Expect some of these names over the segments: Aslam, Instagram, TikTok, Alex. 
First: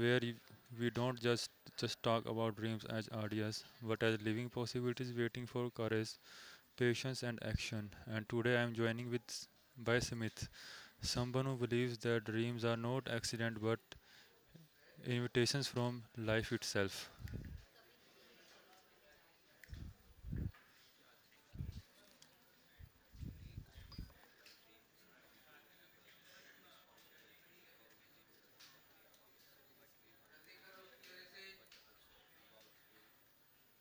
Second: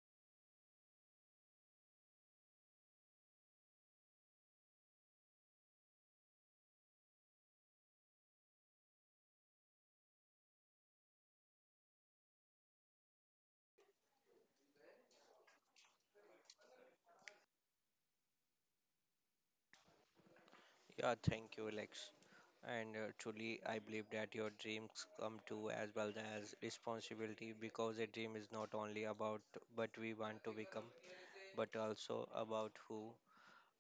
where you- We don't just talk about dreams as ideas, but as living possibilities waiting for courage, patience and action. And today I am joining with by Smith, someone who believes that dreams are not accident but invitations from life itself. Yeah, thank you, Alex. And truly, I believe that your dreams come true as well as responsibility because a dream is not only about what we want to become, but also about who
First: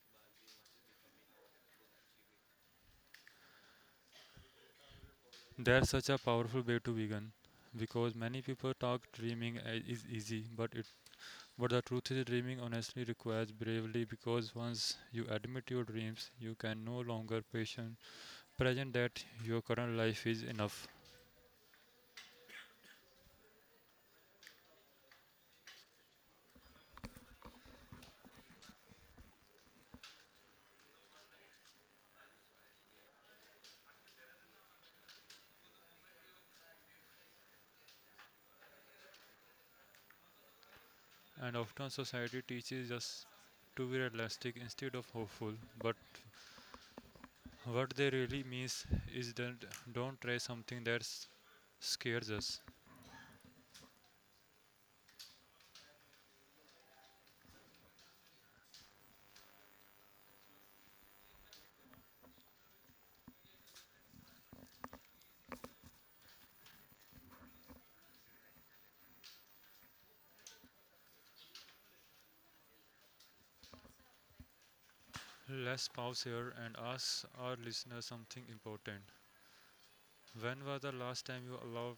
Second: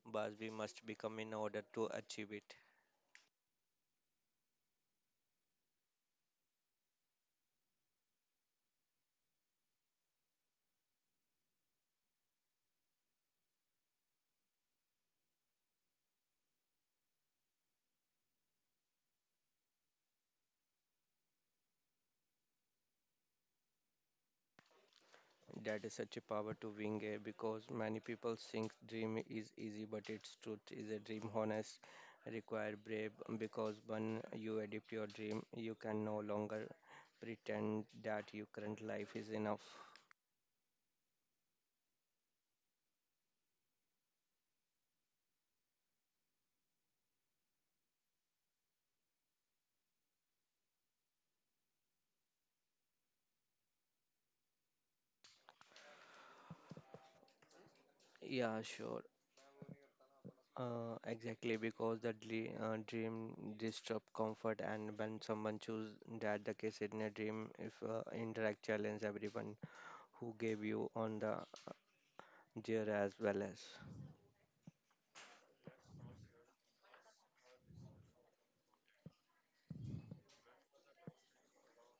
but we must become in order to achieve it. That's such a powerful way to begin because many people talk is easy, but the truth is, dreaming honestly requires bravery because once you admit your dreams, you can no longer patient, present that your current life is enough. That is such a power to wing a because many people think dream is easy, but its truth is a dream honest require brave because when you adapt your dream, you can no longer pretend that your current life is enough. And often society teaches us to be realistic instead of hopeful. But what they really means is that don't try something that scares us. Yeah, sure. Exactly, because the dream disrupt comfort, and when someone choose that the case in a dream, if interact challenge everyone who gave you on the dear as well as, Let's pause here and ask our listeners something important. When was the last time you allowed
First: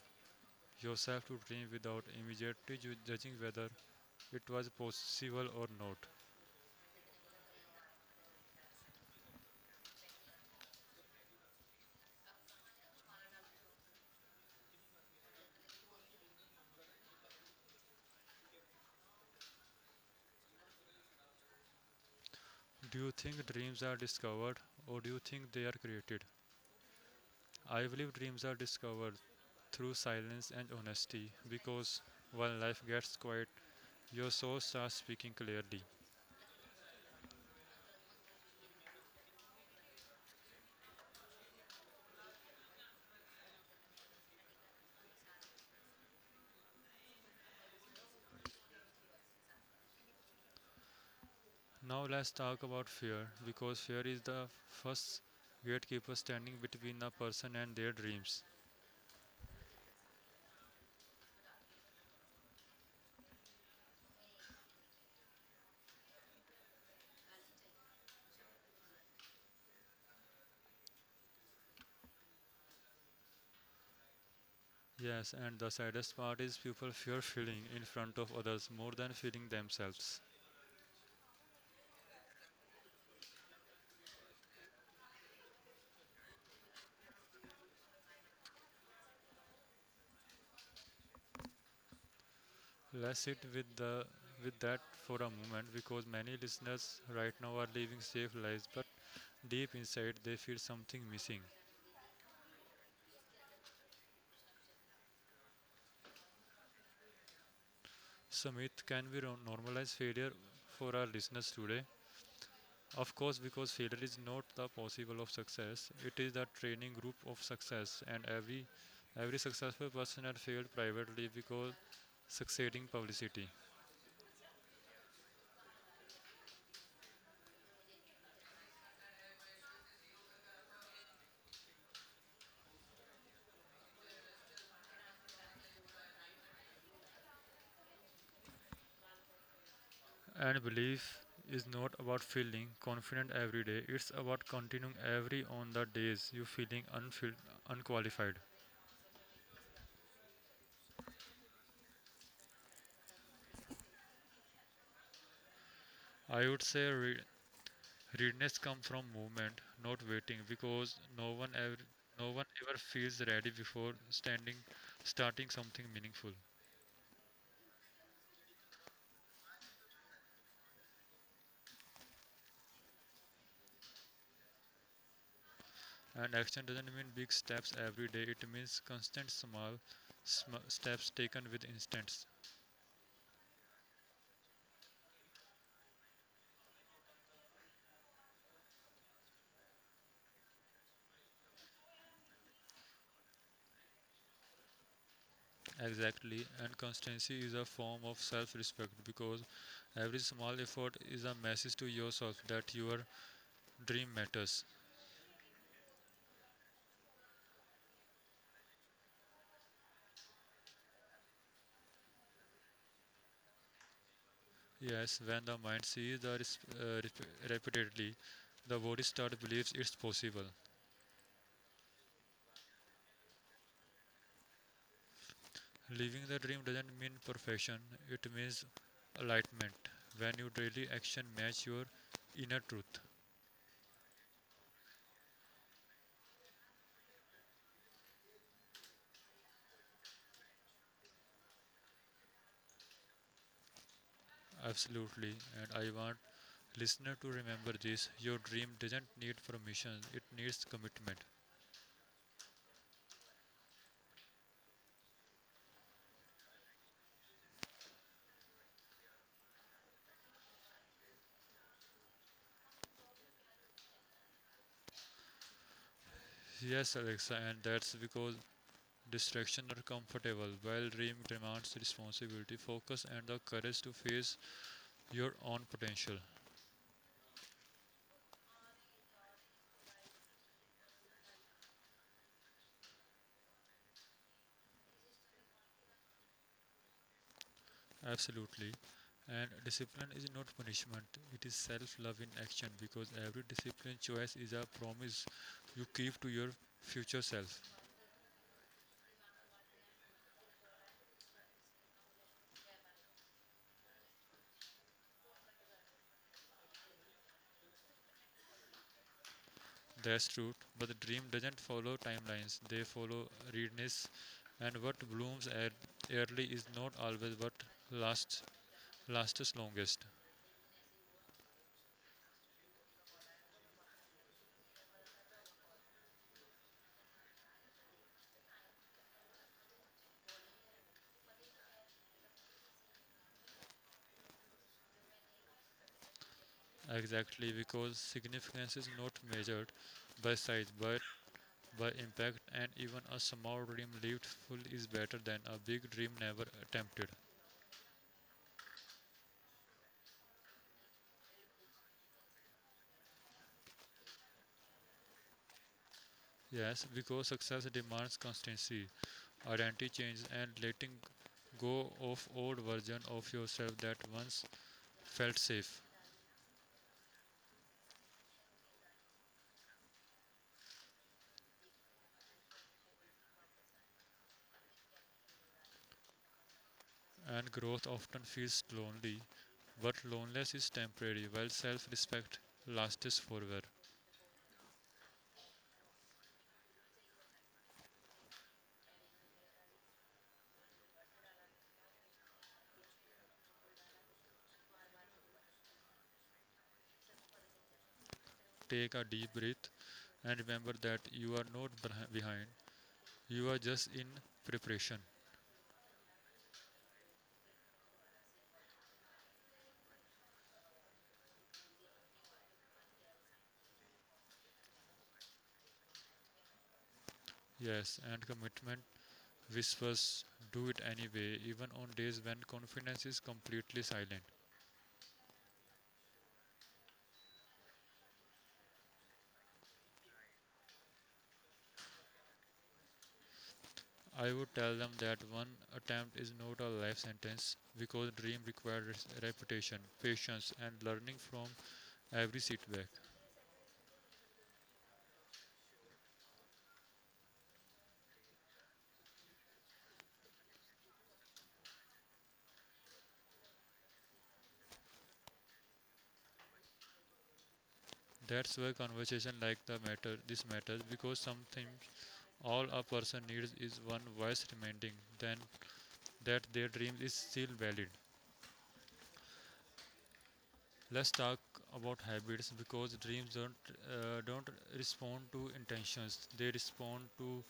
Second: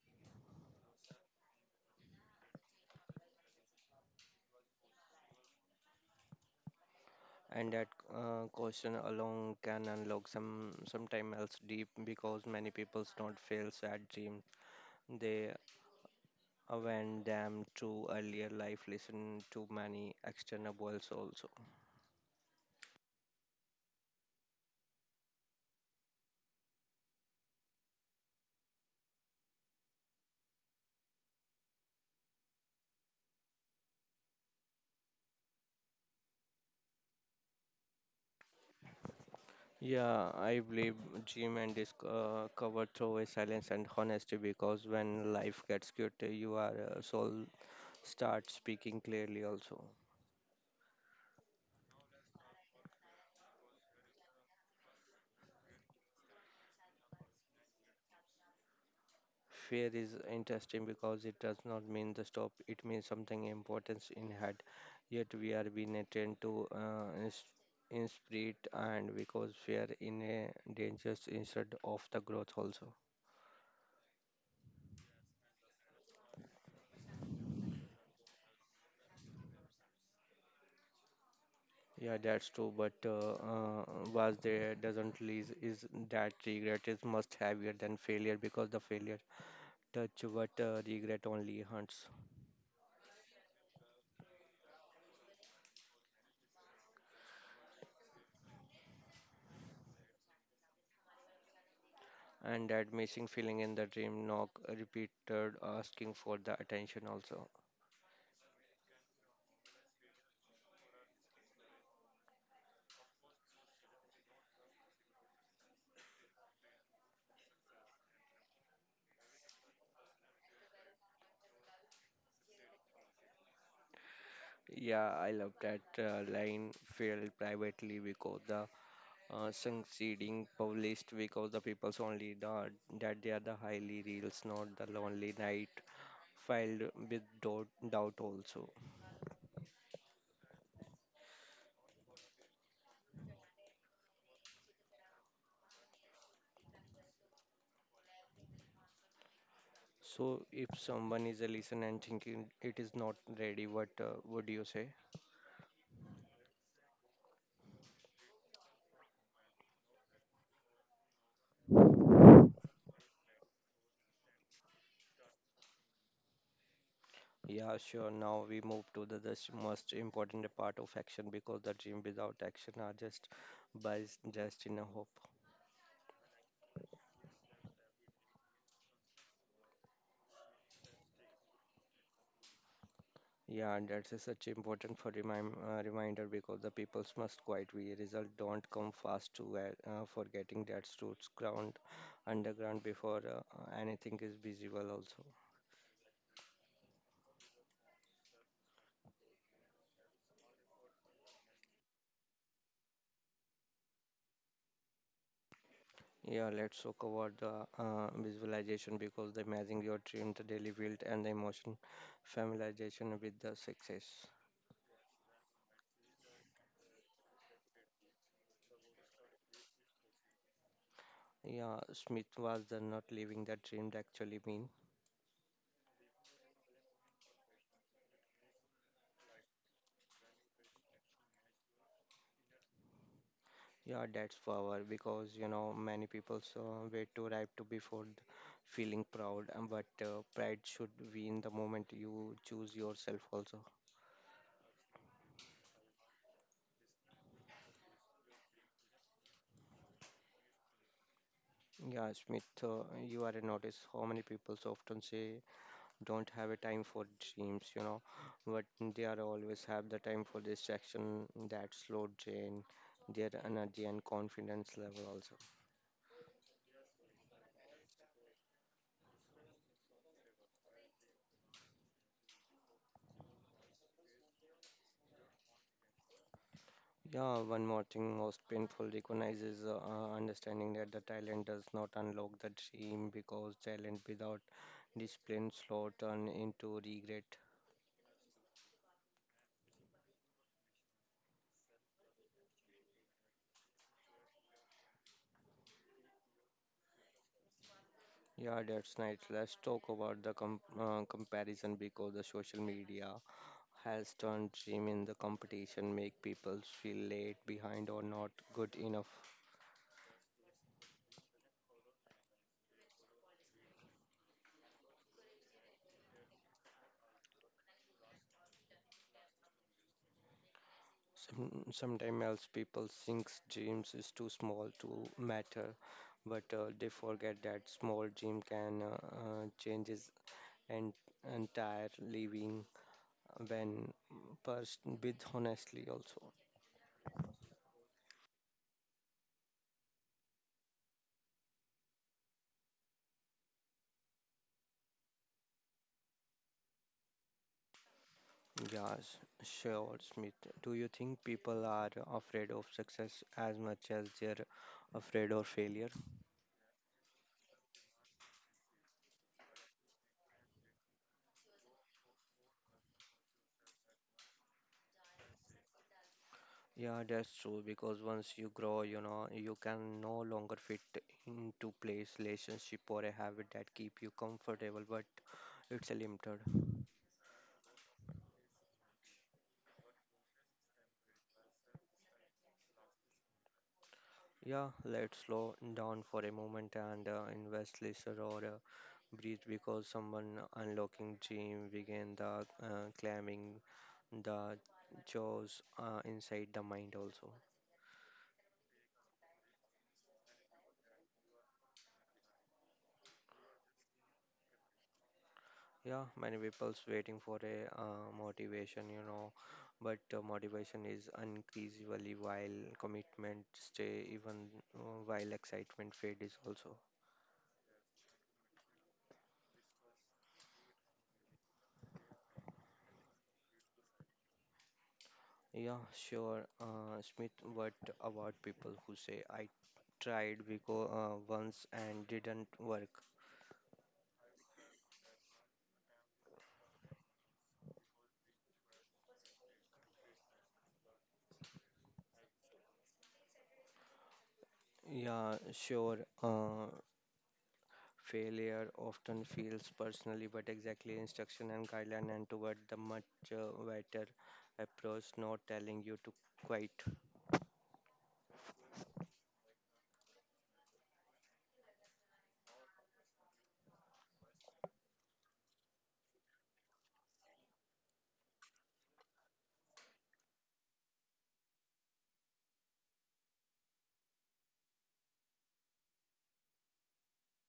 yourself to dream without immediately judging whether it was possible or not. and that question alone can unlock some sometime else deep because many people's not fail sad dream. They awaken them to earlier life, listen to many external voices also. Do you think dreams are discovered or do you think they are created? I believe dreams are discovered through silence and honesty because when life gets quiet, your soul starts speaking clearly. Yeah, I believe gym and is covered through a silence and honesty because when life gets good, you are soul start speaking clearly also. Now let's talk about fear because fear is the first gatekeeper standing between a person and their dreams. Fear is interesting because it does not mean the stop, it means something important in head. Yet we are being trained to in spirit and because fear in a dangers instead of the growth also. Yes, and the saddest part is people fear feeling in front of others more than feeling themselves. Yeah, that's true, but was there doesn't least is that regret is much heavier than failure because the failure touch what regret only hunts, Let's sit with that for a moment because many listeners right now are living safe lives but deep inside they feel something missing. and that missing feeling in the dream knock repeated asking for the attention also. Sumit, can we normalize failure for our listeners today? Of course, because failure is not the possible of success. It is the training group of success, and every successful person had failed privately because succeeding publicity. Yeah, I love that line failed privately because the succeeding published because the people's only the that they are the highly reels, not the lonely night filed with doubt also. And belief is not about feeling confident every day. It's about continuing every on the days you feeling unqualified. So, if someone is a listener and thinking it is not ready, what would you say? I would say readiness comes from movement, not waiting, because no one ever feels ready before standing starting something meaningful. Yeah, sure. Now we move to this most important part of action because the dream without action are just buys just in a hope. And action doesn't mean big steps every day. It means constant small steps taken with instance. Yeah, and that's a such important for reminder because the peoples must quite we result don't come fast to where, forgetting that roots ground underground before anything is visible also. Exactly, and constancy is a form of self respect because every small effort is a message to yourself that your dream matters. Yeah, let's talk about the visualization because the imagining your dream, the daily build, and the emotion familiarization with the success. Yes, when the mind sees the repeatedly, the body start believes it's possible. Yeah, Smith was the not living the dream that actually mean. Living the dream doesn't mean perfection, it means enlightenment. When your daily action match your inner truth. Yeah, that's power because you know many people wait to arrive to before feeling proud, and but pride should be in the moment you choose yourself also. Absolutely, and I want listener to remember this your dream doesn't need permission, it needs commitment. Yeah, Smith, you are notice how many people often say don't have a time for dreams, you know, but they are always have the time for distraction that slow drain their energy and confidence level also. Yes, Alexa, and that's because distractions are comfortable, while dream demands responsibility, focus, and the courage to face your own potential. Yeah, one more thing most painful recognizes understanding that the talent does not unlock the dream because talent without discipline slow turn into regret. Absolutely. And discipline is not punishment, it is self love in action because every discipline choice is a promise you keep to your future self. Yeah, that's nice. Let's talk about the comparison because the social media has turned gym in the competition make people feel late behind or not good enough. That's true, but the dream doesn't follow timelines, they follow readiness, and what blooms at early is not always what lasts lasts longest. Some, sometimes else people think gyms is too small to matter, but they forget that small gym can changes and entire living when pursued with honestly also. Exactly, because significance is not measured by size but by impact, and even a small dream lived full is better than a big dream never attempted. Yes, sure, Smith. Do you think people are afraid of success as much as they're afraid of failure? Yes, because success demands constancy, identity change, and letting go of old version of yourself that once felt safe. Yeah, that's true because once you grow, you know, you can no longer fit into place, relationship or a habit that keep you comfortable, but it's a limited. And growth often feels lonely, but loneliness is temporary, while self-respect lasts forever. Yeah, let's slow down for a moment and invest lesser or breathe because someone unlocking dream begin the climbing the jaws inside the mind also. Take a deep breath and remember that you are not behind. You are just in preparation. Yeah, many people's waiting for a motivation, you know, but motivation is increasingly while commitment stay even while excitement fade is also. Yes, and commitment whispers, do it anyway, even on days when confidence is completely silent. Yeah, sure, Smith. What about people who say I tried because once and didn't work? I would tell them that one attempt is not a life sentence because dream requires repetition, patience, and learning from every setback. Yeah, sure. Failure often feels personally, but exactly instruction and guideline and toward the much better approach, not telling you to quite. That's why conversation like the matter this matters because something all a person needs is one voice reminding them that their dream is still valid. Let's talk about habits because dreams don't respond to intentions. They respond to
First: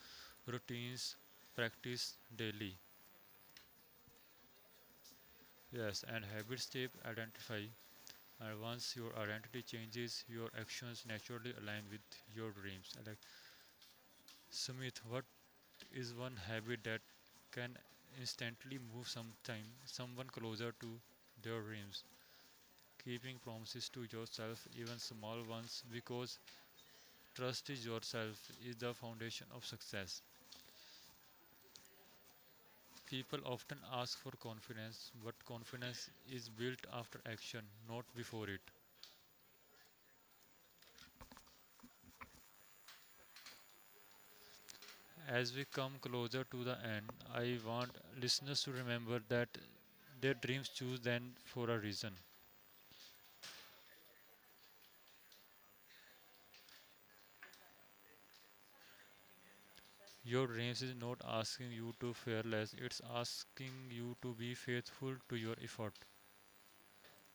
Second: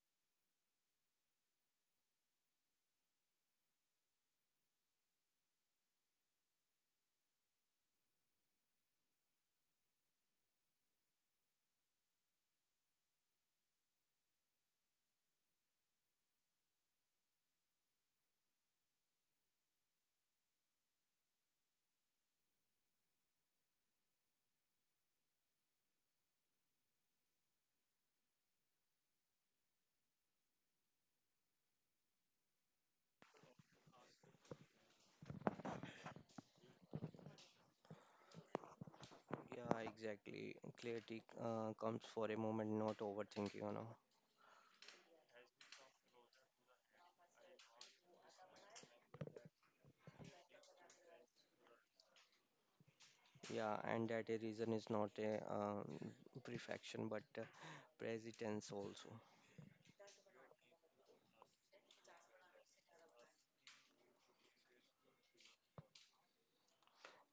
routines practice daily. Yes, and habits shape identify. And once your identity changes, your actions naturally align with your dreams. Like Sumit, what is one habit that can instantly move sometime someone closer to their dreams? Keeping promises to yourself, even small ones, because trust in yourself is the foundation of success. People often ask for confidence, but confidence is built after action, not before it. Yeah, exactly. Clarity comes for a moment, not overthinking, you know. As we come closer to the end, I want listeners to remember that their dreams choose them for a reason. Yeah, and that a reason is not a perfection, but presence also. Your dreams is not asking you to fear less, it's asking you to be faithful to your effort.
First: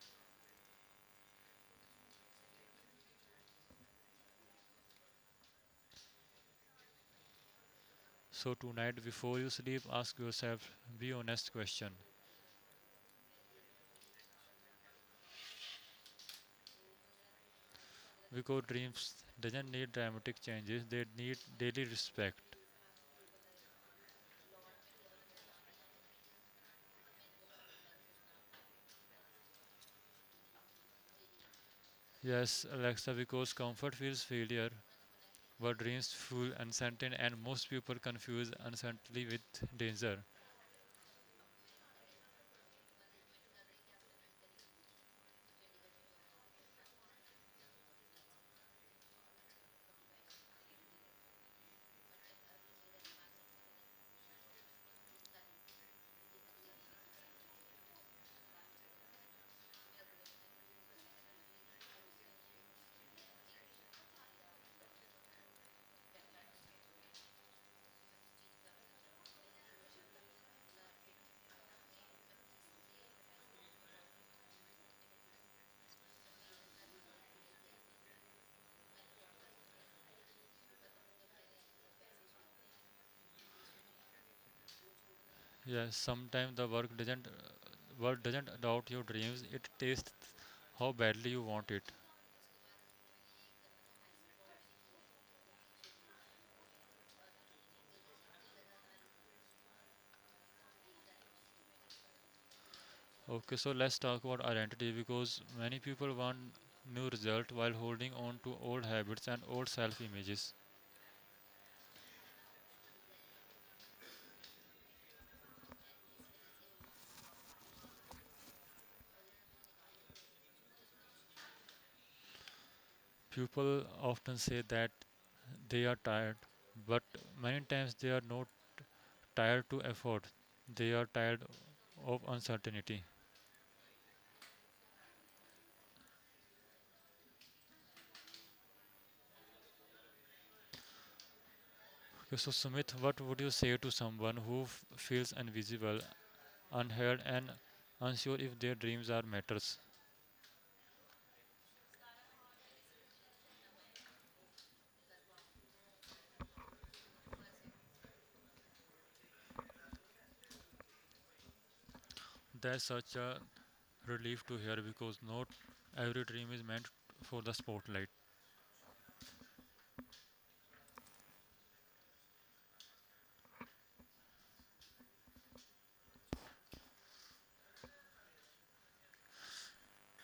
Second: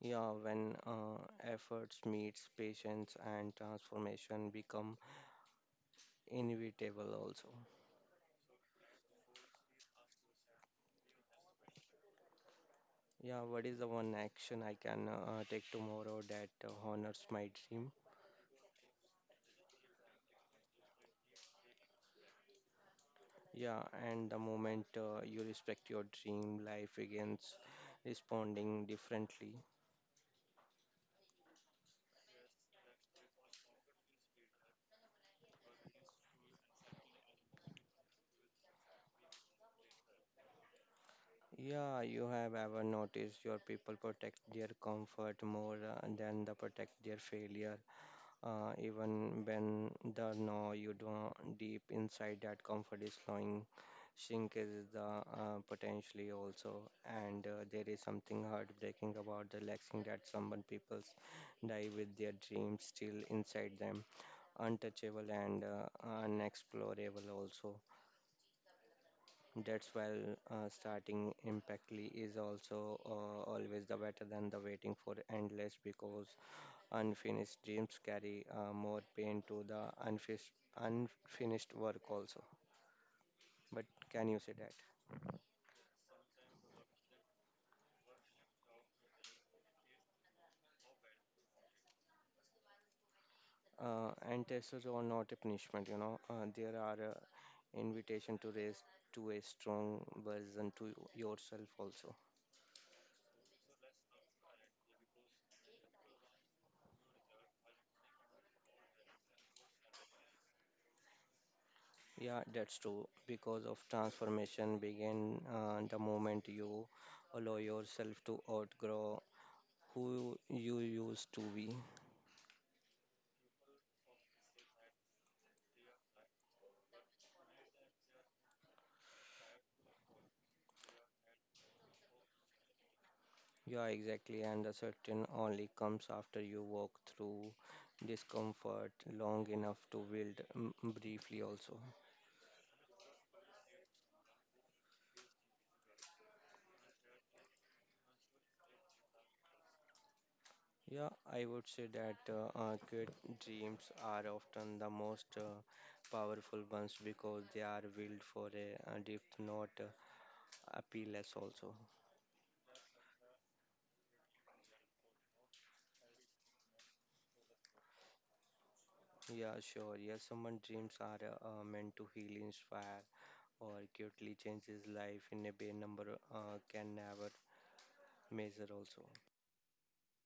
Yeah, when efforts meets patience and transformation become inevitable also. So tonight before you sleep ask yourself be honest question. Yeah, what is the one action I can take tomorrow that honors my dream? Because dreams doesn't need dramatic changes, they need daily respect. Yeah, and the moment you respect your dream, life begins responding differently. Yes, Alexa, because comfort feels failure, but dreams feel uncertain and most people confuse uncertainty with danger. Yeah, you have ever noticed your people protect their comfort more than they protect their failure. Even when the know you don't deep inside that comfort is slowing shrink is the potentially also, and there is something heartbreaking about the relaxing that someone people's die with their dreams still inside them untouchable and unexplorable also. That's why starting impactly is also always the better than the waiting for endless because unfinished dreams carry more pain to the unfinished work also, but can you say that Yes, sometimes the work doesn't doubt your dreams, it tastes how badly you want it. And tests are not a punishment, you know, there are invitation to raise to a strong version to yourself also. Okay, so let's talk about identity because many people want new result while holding on to old habits and old self images. Yeah, that's true because of transformation begin the moment you allow yourself to outgrow who you used to be. People often say that they are tired, but many times they are not tired to effort. They are tired of uncertainty. Yeah, exactly. And the certain only comes after you walk through discomfort long enough to build briefly also. Okay, so, Sumit, what would you say to someone who feels invisible, unheard, and unsure if their dreams are matters? Yeah, I would say that good dreams are often the most powerful ones because they are built for a deep, not appealless also. That's such a relief to hear because not every dream is meant for the spotlight. Yeah, sure. Yeah, someone dreams are meant to heal, inspire, or acutely change his life in a way number can never measure also.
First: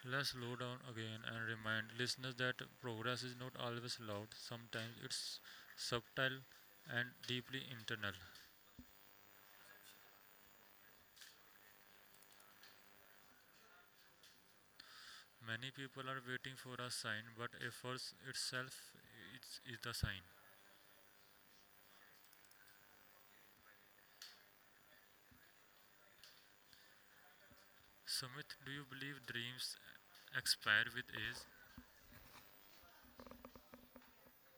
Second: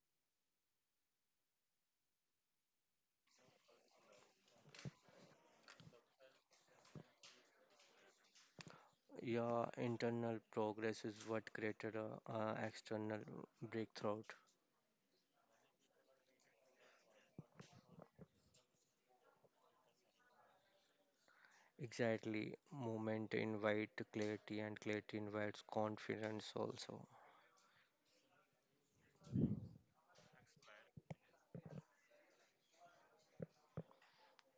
Let's slow down again and remind listeners that progress is not always loud, sometimes it's subtle and deeply internal. Yeah, internal progress is what created a, external breakthrough. Many people are waiting for a sign, but efforts itself is the sign. Exactly. Movement invite clarity and clarity invites confidence also. Sumit, do you believe dreams expire with age?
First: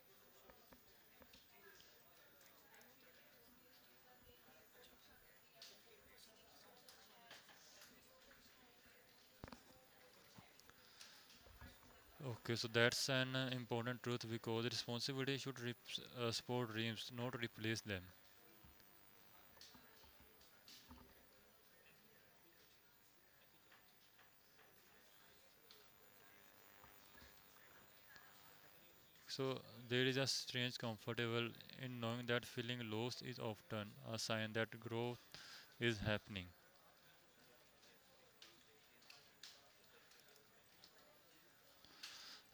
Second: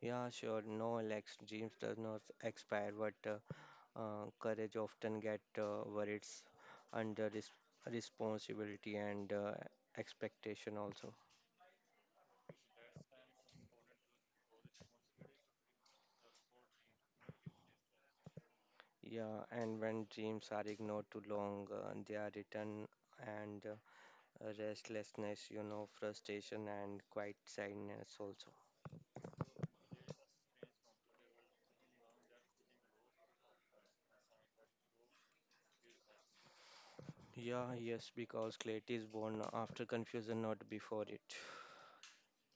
Yeah, sure. No, Alex, dreams does not expire, but courage often get worried under res responsibility and expectation also. Okay, so that's an important truth because responsibility should support dreams, not replace them. Yeah, and when dreams are ignored too long, they are returned and restlessness, you know, frustration, and quite sadness also. So there is a strange comfortable in knowing that feeling lost is often a sign that growth is happening. Yeah, yes, because clarity is born after confusion, not before it.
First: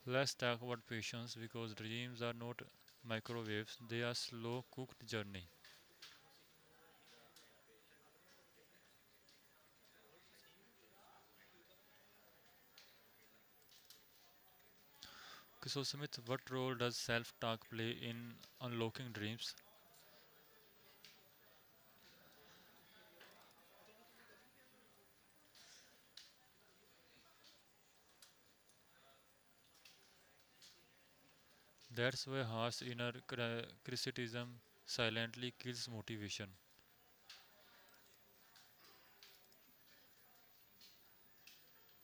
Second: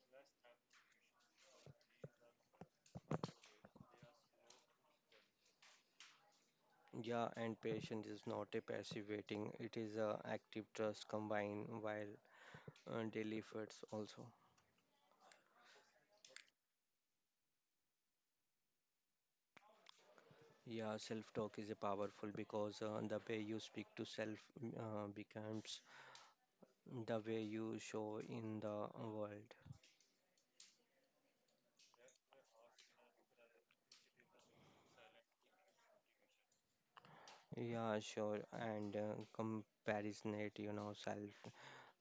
Let's talk about patience because dreams are not microwaves, they are slow cooked journey. Yeah, and patience is not a passive waiting, it is a active trust combined while daily efforts also. Okay, so Smith, what role does self-talk play in unlocking dreams? Yeah, self-talk is a powerful because the way you speak to self becomes the way you show in the world. That's why harsh inner criticism silently kills motivation. Yeah, sure, and comparison it, you know, self.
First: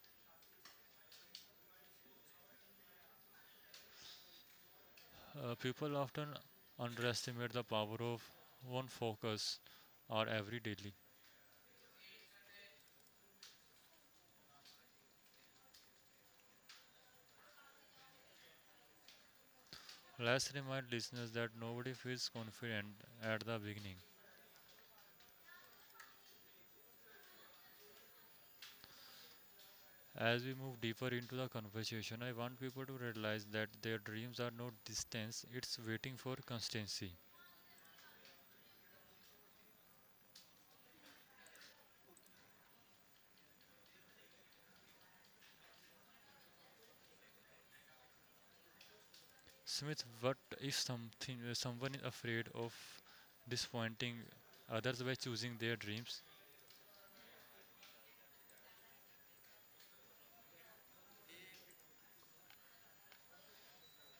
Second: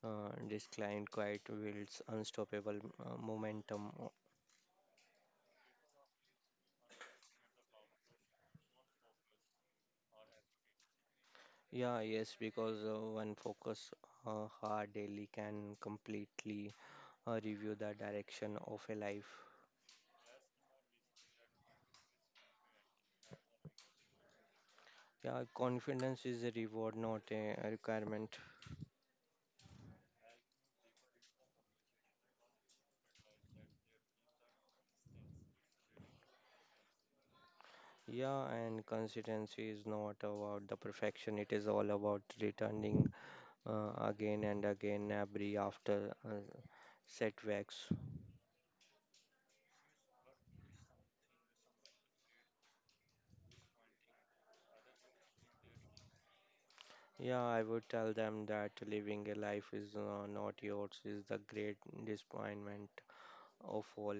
This client quite builds unstoppable momentum. People often underestimate the power of one focus or every daily. Yeah, yes, because one focus hard daily can completely review the direction of a life. Let's remind listeners that nobody feels confident at the beginning. Yeah, confidence is a reward, not a requirement. As we move deeper into the conversation, I want people to realize that their dreams are not distance, it's waiting for constancy. Yeah, and consistency is not about the perfection. It is all about returning again and again every after uh, setbacks. Smith, what if something someone is afraid of disappointing others by choosing their dreams? Yeah, I would tell them that living a life is not yours is the great disappointment of all.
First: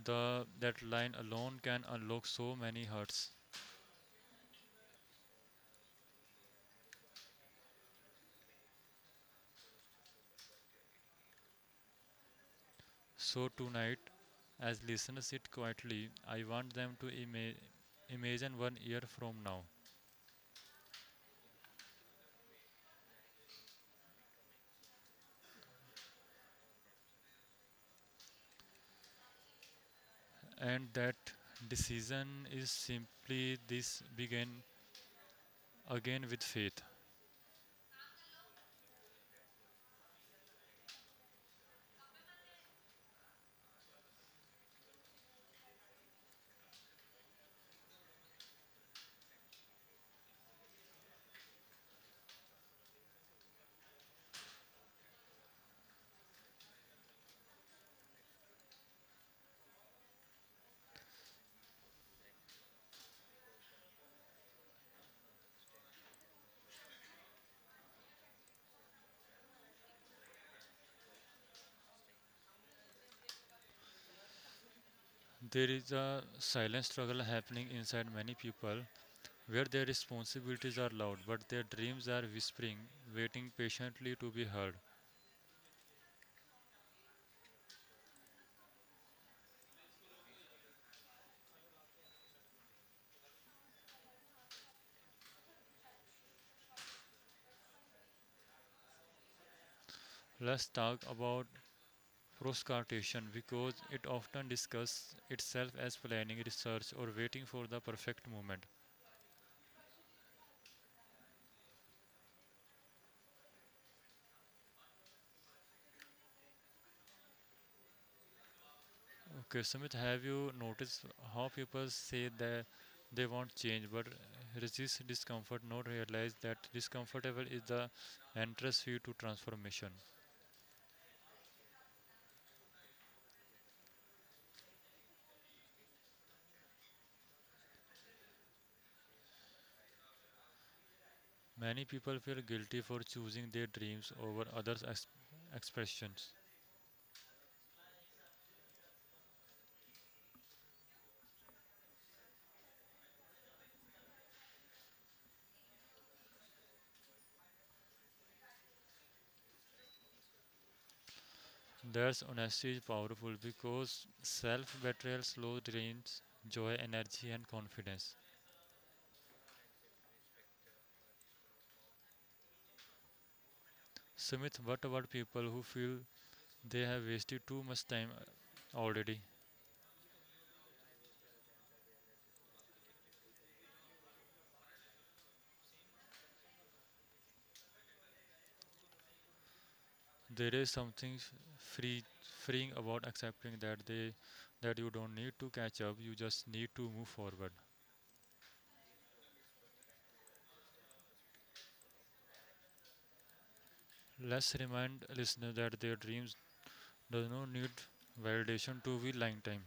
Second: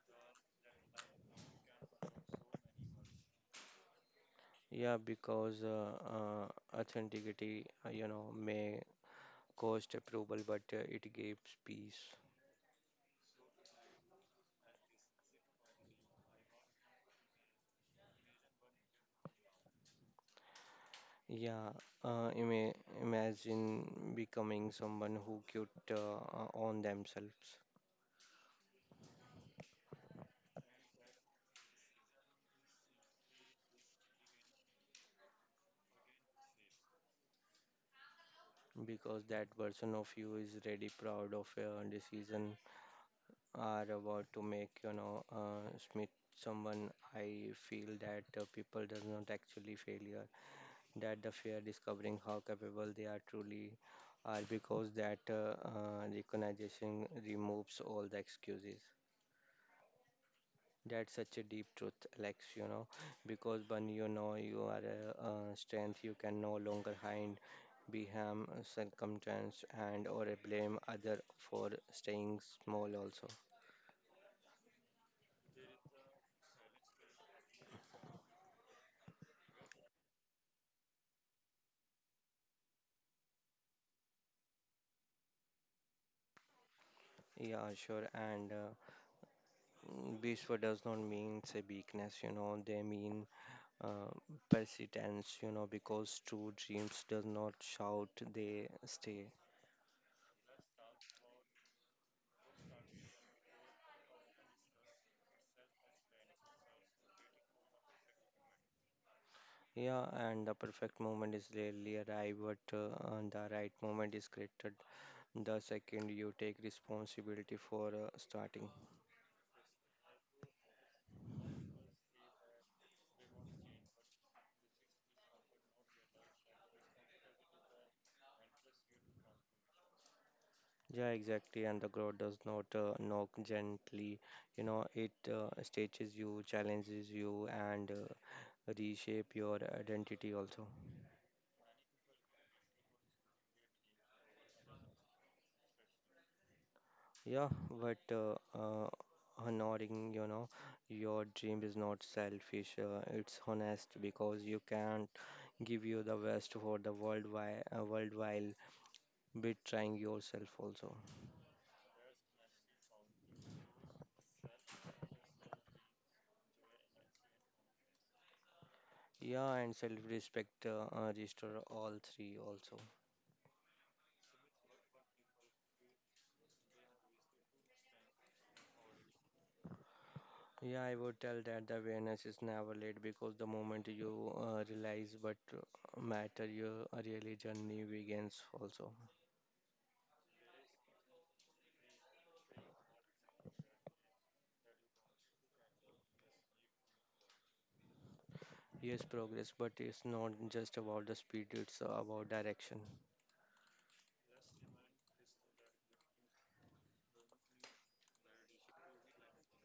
The that line alone can unlock so many hearts. Yeah, because authenticity, you know, may cost approval, but it gives peace. So tonight, as listeners sit quietly, I want them to imagine one year from now, Yeah, uh, ima- imagine becoming someone who could own themselves and that decision is simply this: begin again with faith. because that version of you is really proud of your decision are about to make, you know. Smith, someone I feel that people does not actually failure that the fear discovering how capable they are truly are because that recognition removes all the excuses. That's such a deep truth, Alex, you know, because when you know you are a, strength you can no longer hide behind circumstance and or blame other for staying small also. There is a silent struggle happening inside many people where their responsibilities are loud but their dreams are whispering, waiting patiently to be heard. Yeah, sure. And Bishwa does not mean a weakness, you know, they mean uh, persistence, you know, because true dreams does not shout, they stay. Let's talk about proscartation because it often discusses itself as planning, research, or waiting for the perfect moment. Yeah, and the perfect moment is rarely arrive, but and the right moment is created the second you take responsibility for starting. Okay, Sumit, have you noticed how people say that they want change but resist discomfort, not realize that discomfortable is the entrance fee to transformation? Yeah, exactly, and the growth does not knock gently, you know, it stages you, challenges you, and reshape your identity also. Many people feel guilty for choosing their dreams over others' expressions. Yeah, but honoring, you know, your dream is not selfish. It's honest because you can't give you the best for the world while betraying yourself also. There's honesty is powerful because self betrayal slows dreams, joy, energy, and confidence. Yeah, and self-respect restore all three also. Sumit, what about people who feel they have wasted too much time already? Yeah, I would tell that the awareness is never late because the moment you realize but matter, your really journey begins also. There is something free, freeing about accepting that they that you don't need to catch up. You just need to move forward. Yes, progress, but it's not just about the speed, it's about direction. Let's remind listeners that their dreams does not need validation to be lifetime.